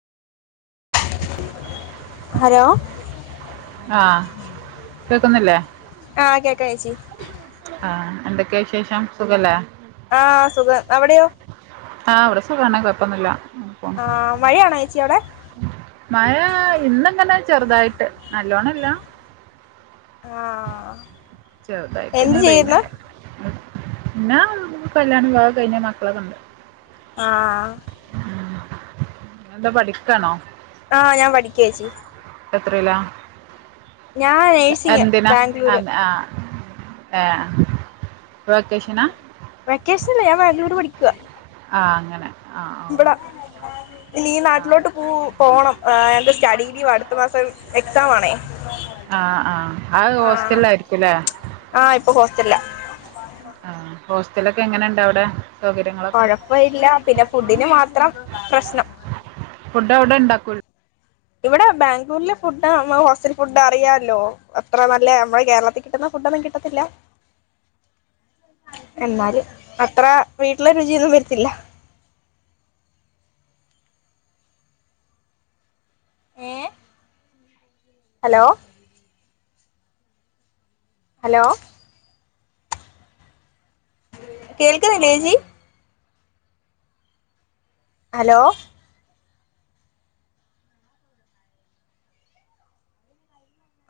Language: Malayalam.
ഹലോ ആ കേക്കുന്നില്ലേ? ആ കേക്കാ ചേച്ചി ആഹ് എന്തൊക്കെയാ വിശേഷം സുഖല്ലേ? ആ സുഖം അവിടെയോ? ആ അവിടെ സുഖാണ് കുഴപ്പോന്നുല്ല ആ മഴയാണോച്ചി അവടെ? മഴ ഇന്നിങ്ങനെ ചെറുതായിട്ട് നല്ലോണംല്ല ആ എന്ത് ചെറുതായിട്ട്ങ്ങനെ പെയ്ന ചെയ്യുന്നു കേക്ക്ണ് ഉം ഞാൻ കല്യാണം കയ്ഞ്ഞ മക്കളൊക്കെണ്ട് ആ എന്താ പഠിക്കാണോ? ആഹ ഞാൻ പഠിക്ക്യേച്ചി എത്രേലാ ഏഹ് നേഴ്സിങ് എന്തിനാ ആ ബാംഗ്ലൂര് ആ എ ആ ആ വെക്കേഷനല്ല ഞാൻ വാംഗ്ളൂർ പഠിക്കുവാ ആ അങ്ങനെ ആഹ് ആഹ് ന്ത്‌ടാ ഓക്കെ ഇനീ ആഹ് നാട്ടിലോട്ട് പൂ പോണം. ഏഹ് എന്റെ സ്റ്റഡീ ലീവാ അട് ത്ത മാസം എക്സാമാണേ ആ ആ അഹ് ഹോസ്റ്റലായിരിക്കുംല്ലേ? ത്തില്ല ആ ഹോസ്റ്റലൊക്കെ എങ്ങനെ ഇണ്ട് അവടെ? കൊഴപ്പവില്ല പിന്ന ഫുഡിന് മാത്രം പ്രശ്നം. ഫുഡ് അവടെ ഉണ്ടാക്കുൽ ഇവിടെ ബാംഗ്ലൂരിലെ ഫുഡാ മ്മടെ ഹോസ്റ്റൽ ഫുഡ് അറിയാല്ലോ. അത്ര നല്ല മ്മടെ കേരളത്തിൽ കിട്ടുന്ന ഫുഡൊന്നും കിട്ടത്തില്ല അ എന്നാലും അത്ര വീട്ടിലെ രുചിയൊന്നും വരത്തില്ല. അ ഏ ഹലോ ഹലോ കേൾക്കുന്നില്ലേച്ചി? ഹലോ